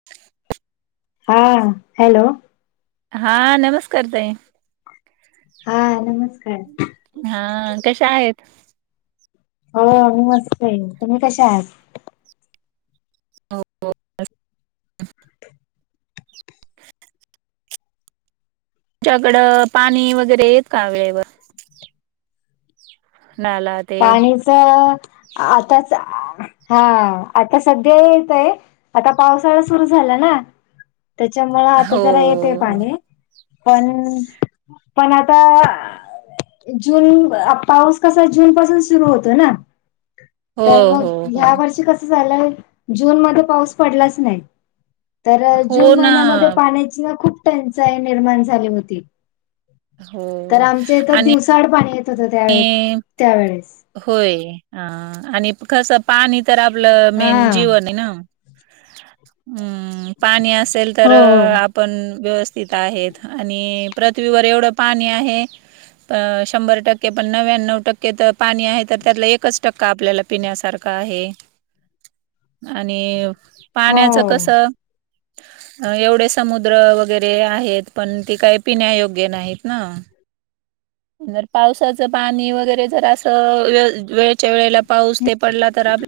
[inaudible] हा हॅलो. हा नमस्कार ताई. हा नमस्कार. हा कशा आहेत. हो मी मस्त तुम्ही कसे आहात. ह [inaudible] तुमच्याकडं पाणी वगैरे येतं वेळेवर. नाय आलं आज. पाणीच आताच आ. हा आता सध्या येतय आता पावसाळा सुरू झाला ना. त्याच्यामुळ आता हो, जरा येतेय हो. पाणी. पण पण आता जून पाऊस कसा. जून पासून सुरू होत तर हो, मग हो, हो. ह्या वर्ष कस. कसं झालं जून मध्ये पाऊस पडलाच नाही. तर जून हो ना. महिन्यामध्ये पाण्याची खूप टंचाई निर्माण झाली होती. हो तर आमच्या इथं आणि दिवसाड पाणी येत होतं त्या त्यावेेळेस. होय ह आणि कसं पाणी तर आपलं हा मेन जीवन आहे ना. हम् पाणी असेल तर हो आप पण व्यवस्थित आहेत आणि पृथ्वीवर एवढं पाणी आहे. शंभर टक्के. पण नव्याण्णव टक्के तर पाणी आहे तर त्यातला एकच टक्का आपल्याला पिण्यासारखा आहे. आणि हो पाण्याचं कसं. अ एवढे समुद्र वगैरे आहेत पण ते काही पिण्या योग्य नाहीत ना. ज पावसाचं पाणी वगैरे जर असं वेळच्या वेळेला पाऊस ते पडला तर अप्या.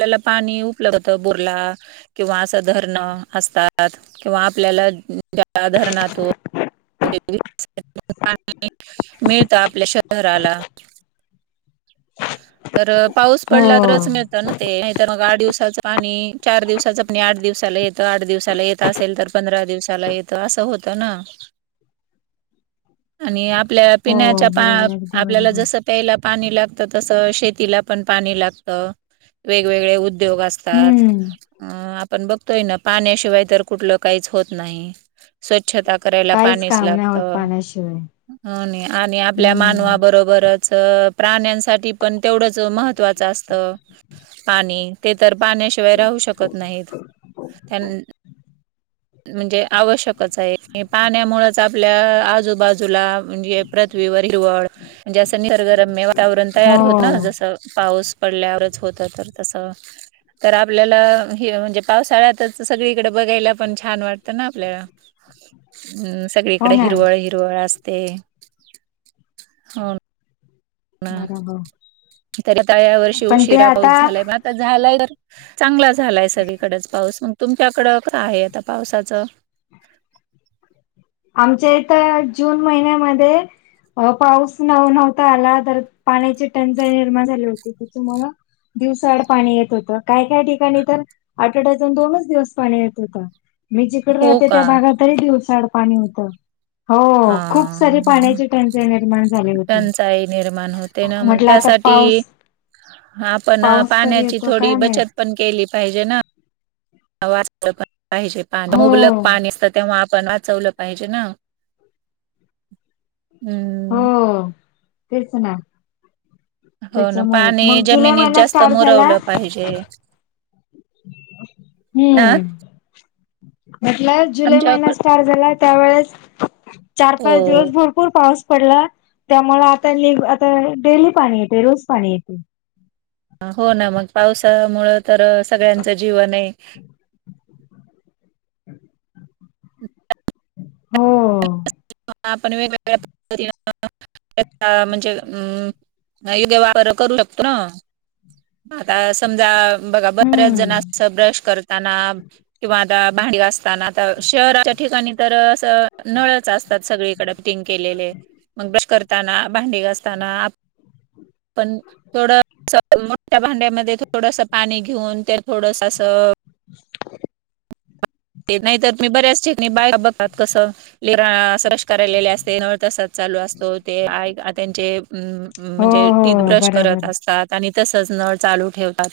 आपल्याला पाणी उपलब होतं बोर ला. किंवा असं धरणं असतात किंवा आपल्याला त्या धरणातून. पाणी मिळतं आपल्या शहराला. तर पाऊस हो पडला तरच मिळ ते नाही तर मग आठ दिवसाच पाणी चार दिवसाच पाणी आठ दिवसाला येतं आठ दिवसाला येत. असेल तर पंधरा दिवसाला येतं असं होतं ना. आणि आपल्या हो पिण्याच्या पा बरोबर अगदी आपल्याला बरोबर जस प्यायला पाणी ला गत तसं शेतीला पण पाणी लागत वेगवेगळे उ द्योग असतात हम्म अ आपण बघतोय ना पाण्याशिवाय तर कुठलं काहीच होत नाही. स्वच्छता करायला काहीच पाणीच काम नाही होत लागतं. पाण्याशिवाय हो नाही आणि आपल्या हम्म मानवाबरोबरच. च प्राण्यांसाठी पण तेवढंच महत्त्वाचं असत पाणी. ते तर पाण्याशिवाय राहू शकत नाहीत त्यां म्हणजे आवश्यकच आहे पाण्यामुळेंच आपल्या आजूबाजूला म्हणजे. पृथ्वीवर हिरवळ जस निसर्गरम्य वातावरण हो तयार होत ना जसं पाऊस. पडल्यावरच होत तर तसं. तर आपल्याला हे म्हणजे पावसाळ्यातच सगळीकडे बघायला पण छान वाटतं ना आपल्याला. हम् [unintelligible] हो सगळीकडे ना हिरवळ हिरवळ असते. हां बरोबर तर या वर्षी पण ते उशिरा आता पाऊस झालाय मग. तर झालंय तर चांगला झालाय सगळीकडेच पाऊस मग तुमच्याकडं का आहे आता पावसाचं. आमच्या इथं जून महिन्यामध्ये. पा पाऊस नव नव्हता आला तर पाण्याची टंचाई निर्माण झाली होती ती तुमहाला. दिवसाआड पाणी येत होतं काय काय ठिकाणी तर आठवडयातून दोनच दिवस पाणी येत होतं. मी जिकडे हो राहते का त्या भागातातरी दिवसाड पाणी होतं. हा हो खूप सारी पाण्याची टंचाई निर्माण झाली होती. टंचाई निर्माण होती. तेन मग म्हटलं आता त्यासाठी पाऊस आपण पाऊस कधी पाण्याची येतो थोडी काय माहित बचत पण केली पाहिजे ना? वाचवलं पण पाहिजे पा हो मुबलक पाणी असत तेव्हा आपण वाचवलं पाहिजे ना. हो हम्म तेच नां‌. हो ना पाणी जमिनीत महिना जास्त स्टार्ट झाला मुरवलं पाहिजे. ह हम्म म्हटल्या जुलै महिन्या आमच्याकड स्टार्ट झाला. त्यावेळेस चार हो पाच दिवस भर भरपूर पाऊस पडला त्यामुळे आता आता डेली पाणी येते रोज पाणी येते. हो ना मग पावसामुळं तर सगळ्यांचं जीवन आहे. हम्. हो. आपण वेगवेगळ्या पद्धतीनं म्हणजे अमं. योगे वापर करू शकतो ना आता समजा. बघा बऱ्याच जण हम्म अस ब्रश करत. किंवा आता भांडी वा असताना शहराच्या ठिकाणी. तर अस नळच असत. कडकिंग केले मग बश करताना भांडी घ असताना पण. थोड मोठ्या भांड्यामध्ये थोडस पाणी घेऊन ते थोडस अस. [unintelligible] ते नाही तरर मी बऱ्याच ठिकाणी बा बघात कसं. लिरा सरस करायलेले असते नळ तसात चालू असतो. ते आ त्यांचे हो म्हणजे हो टीथब्रश बराबर करत असतात. आणि तसच नळ चालू ठेवतात.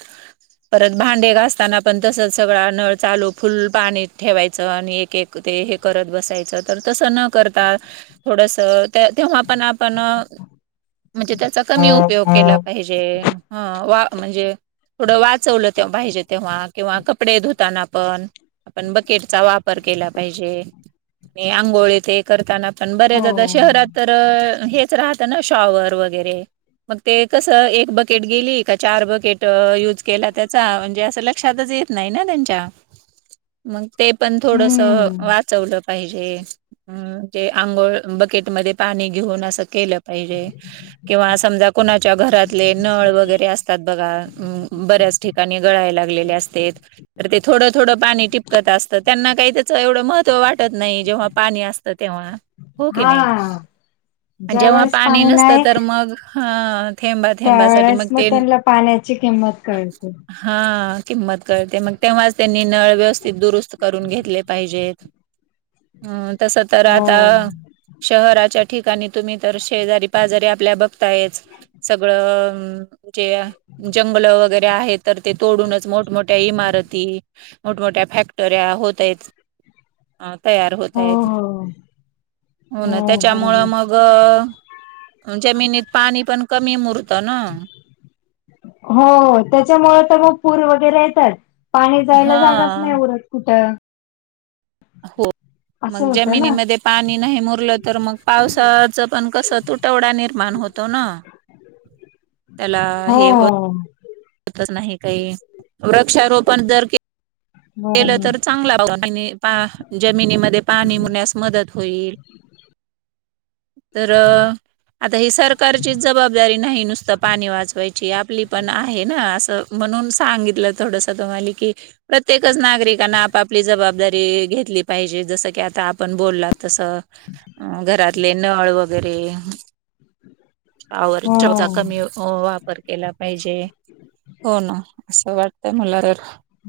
परत भांडे घासताना पण तस सगळा नळ चालू फुल. पाणी ठेवायचं आणि एक एक ते हे करत बसायचं तर तसं न करता. थोडस तेव्हा पण आपण म्हणजे त्याचा कमी उपयोग केला. पाहिजे ह वा म्हणजे थोडं वाचवलं ते्हा पाहिजे तेव्हा किंवा कपडे धुताना आपण आपण बकेटचा वापर केला पाहिजे आणि आंघोळ ते करताना पण हो. बरेचदा शहरात तर हेच राहत ना शॉवर वगैरे मग ते कस एक बकेट गेली का चार बकेट यूज केला त्याचा म्हणजे असं लक्षातच ये. नाही ना त्यांच्या मग ते पण थोडस हम्म वाचवलं. पाहिजे अ तेे आंघोळ बकेटमध्येध्ये पाणी घेऊन असं केलं पाहिजे. किंवा समजा कोणाच्या घरातले नळ वगैरे असतात बघा बऱ्याच ठिकाणी. गळा लागले अस. थोडं थोडं पाणी टिपकत असतं त्यांना काही त्याचं एवढं महत्व वाटतं. वाटत नाही जेव्हा पाणी असतं तेव्हा हो की नाही हा. ज्या जेव्हा वेळेस पाणी नसतं नाही तर मग अ. त्यावेेळेस मग त्यांना पाण्याची किंमत कळते. हा किंमत कळते मग तेव्हाच त्यांनी नळ व्यवस्थित दुरुस्त. करून घेतले पाहिजेत अ तस तर हो हो आता. शहराच्या ठिकाणी तुम्ही तर शेजारी पाजारी आपल्या बघतायच. सगळंजे जंगल वगैरे तर ते तोडूनच मोठमोठ्या इमारती मोठमोठ्या. फॅक्टऱ्या होत आहेतच. अ तयार होत आहेत हो हो ना त्याच्यामुळ मग. ग जमिनीत पाणी पण कमी मुरत ना. हो त्याच्यामुळे तर मग पूर वगैरे येतात पाणी जायला हा जागाच नाही उरत कुठं. हो असं मग होतं ना जमिनीमध्ये पाणी नाही मुरलं तर मग पावसाचं पण कसं तुटवडा निर्माण होतो ना. त्याला हे होत हो नाही काही वृक्षारोपण जर कि. केलं बरोबर तर चांगला बाघा. जमिनीमध्ये पाणी मुण्यास मदत होईल. तर आता ही सरकारचीच जबाबदारी नाही नुसता. पाणी वाचवायची आपली पण आहे ना असं म्हणून सांगितलं थोडस तुम्हाला की. प्रत्येक नागरिकांना आपाली जबाबदारी घेतली पाहिजे जस की आता. पण बोलला तस घरातले नळ वगैरे. आवर हो चौचा कमी हो वापर केला पाहिजे हो ना असं वाटतंय मला तर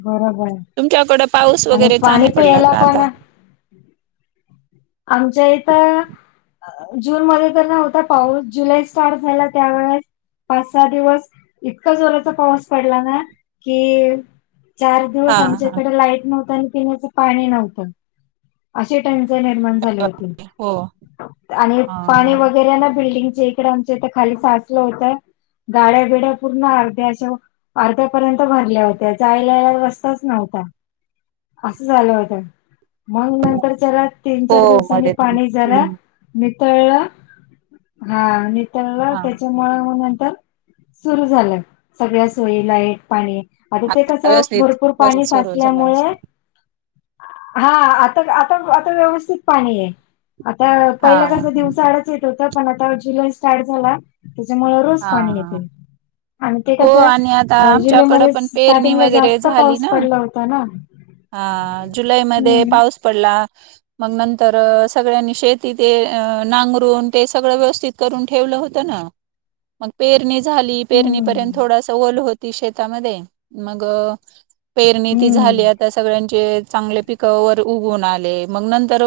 बरोबर तुमच्याकडं पाऊस आहे आणि वगैरे पाणी चांगला पडला पियला का पण आता? आमच्या इथं जून मध्ये तर नव्हता पाऊस जुलै स्टार्ट झाला त्यावेेळेस पाच सहा दिवस इतका जोराचा पाऊस पडला ना कि चार हा दिवस आमच्या हा इकडे लाईट नव्हत आणि पिण्याचं पाणी नव्हतं अे टेंशन पा हो हा वे बल्ंग तडे आमच्या इथ खाली साचलं होतं गाड्या बिड्या पूर्ण अर्ध्या अशा अर्ध्यापर्यंत भरल्या होत्या जायलाला रस्ताच नव्हता असं झालं होत मग नंतर त्याला तीन हो चार दिवसांनी मध्ये पाणी झालं हम्म नितळ हा नितळ हा त्याच्या नंतर सुरू झालं सगळ्या सोयी लाईट पाणी आता ते कसं व्यवस्थित भरपूर पाणी व्यवस्थित सुरू झाला साचल्यामुळे असत हा आता आता आता व्यवस्थित पाणी आहे आता हा पहिला कस हा दिवसा आआडच येत होत पण आता जुलै स्टार्ट झाला. त्याच्यामुळे रोज पाणी हा येतील. आणि ते हो कच आणि आता आमच्याकडं जुलैमध्येध पण पेरणी स्टार्टिंगला वगैरे जास्त झाली पाऊस ना पडला होता ना. हा जुलैमध्येध्ये हम्म पाऊस पडला. मग नंतर सगळ्यांनी शेती ते नांगरून ते सगळं व्यवस्थित करून ठेवलं होतं ना. मग पेरणी झाली पेरणीपर्यंत हम्म थोडासा ओल होती शेतामध्ये मग पेरणी ती झाली हम्म आता सगळ्यांचे चांगले पिकवर उघून आले मग नंतर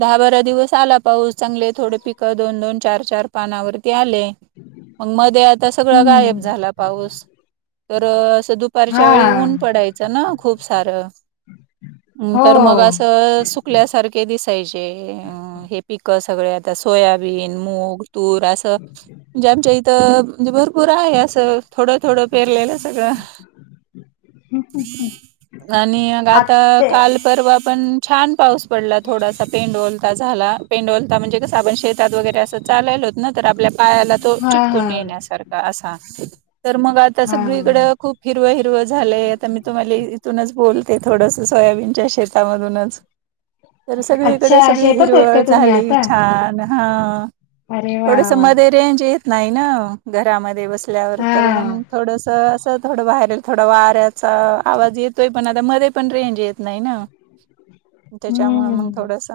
दहा बारा दिवस आला पाऊस चांगले थोडे पिक दोन दोन चार चार पानावरती आले मग मध्ये आता सगळं गायब हम्म झाला पाऊस तर असं दुपारच्या वेळी हा ऊन पडायचं ना खूप सार हो तर मग अस चकल्यासारखे दिसायचे हे पिक सगळे आता सोयाबीन मूग तूर असं म्हणजे आमच्या इथं म्हणजे भरपूर आहे असं थोडं थोडं पेरलेलं सगळं [unintelligible] आणि मग आता आत्ते काल परवा पण छान पाऊस पडला थोडासा पेंड ला पेंडता म्हणजे कसं आपण शेतात वगैरे असं चालल होत ना तर आपल्या पायाला हा हा चून येण्या असा मग आ हा सगळीक खप हिरवं हिरवं झालंय आता मी तुम्हाला इथूनच बोलते थोडंस सोयाबीनच्या शेतामधूनच तर अच्छा सगळीकडे सगळी शेतात आहेत हिरवळ का तुम्ही झाली आता छान हा अरे वा थोडस वा मधे रेंज येत नाही नवं घरामध्ये बस ल्यावर हा तर म्हणू थोडस असं थोडं बाहेरील थोडा वाऱ्याचा आवाज येतोय पण आता मध्ये पण रेंज येत नाही ना. तेच्यामुळ मंग हम्म थोडस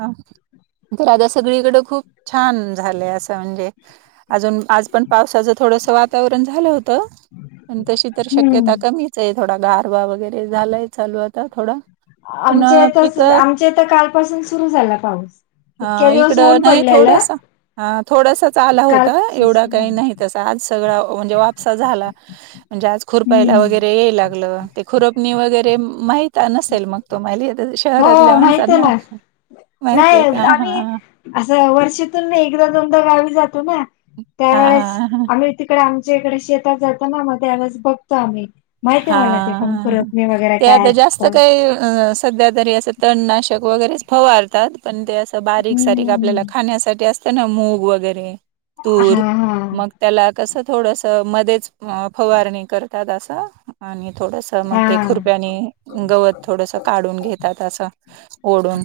तर आता सगळीकड खूप छान झालंय आसं म्हणजे आजून आज पण पावसाचं थोडस वातावरण झालं होतं पण तशी तर शक्यता हम्म कमी चं हे थोडा गारवा वगैरे झालाय चालू आता थोडा. पण आमच्या इथ पिक तसं आमच्या इथ कालपासून सुरू झाला पाऊस. हा इतक्या दिवस इकड ऊन नाही पडलेलं थोडासा हां थोडसाच आला होता कालपासून एवढा सुरू काही झालं नाही तसं आज सगळा म्हणजे वापसा झाला. म्हणजे आज खुरपायला हम्म वगैरे येय लागलं. ते खुरपणी वगैरे माहित नसेल मग? तुमाली येत अ हो शहरातल्या माहित आहे माणसांना ना माहितीये का? हां. आसं वर्षातून एकदा दोनदा गावी जातो ना हा त्यावेेळेस हा आम्ही तिकडे आमच्या इकडे शेतात जातो ना मग त्यावेळेस बघतो आम्ही. माहिती हा, आहे मला ते पण हा, हा खुरपणी वगैरे ते आता काय जास्त असतं काही असं सध्यातरी असं तणनाशक वगैरेच फवारतात. पण ते असं बारीक सारीक आपल्याला हम्म हम्म खाण्यासाठी अस तं ना मूग वगैरे तूर हा हा मग तेला कसं थोडस मध्येच अ फवारणी करतात असं आणि थोडस तं मग हा ते खुरप्यानी गवत थोडस काढून घेतात आसं. ओढून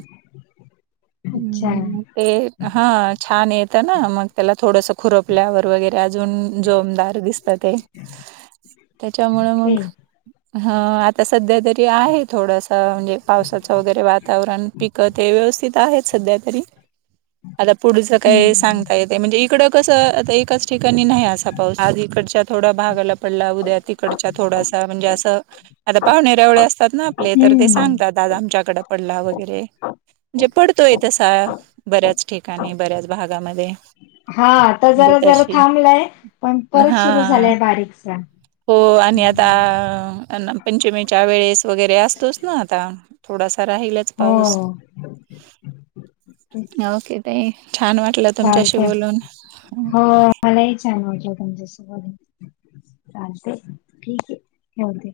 अच्छा अं, ते हा छान येतं ना मग तेला थोडस खुरपल्यावर वगैरे आजून जोमदार दिसत ते तेच्यामुळ ओके मंग हा आता सध्या तरी आहे थोडस म्हणजे पावसाचं वगैरे वातावरण पिक ते व्यवस्थित आहेत सध्या तरी, आता पुढचं काय हम्म सांगता येते म्हणजे इकडं कसं आता एकाच ठिकाणी नाही आसा पाऊस आज इकडच्या थोडा भागाला पडला उद्या तिकडच्या थोडासा म्हणजे असं आता पाहुणेरावळे असतात ना आपले तर ते हम्म सांगता त आमच्याकड पडला वगैरे. म्हणजे पडतोय तसा बऱ्याच ठिकाणी, बऱ्याच भागामध्ये. हा आता म्हणजे जरा जरा तशी थांबलाय, पण परत सुरू हां. झालाय बारीकसा. हो आणि आ ता पंचमीच्या वेळेस वगैरे असतोच ना आता थोडासा राहिल हो. ओके ताई छान वाटलं तुमच्याशी चालतय बोलून. हो मलाही छान वाटलं तुमच्यासोबत चालते ठीक हे ठेवते.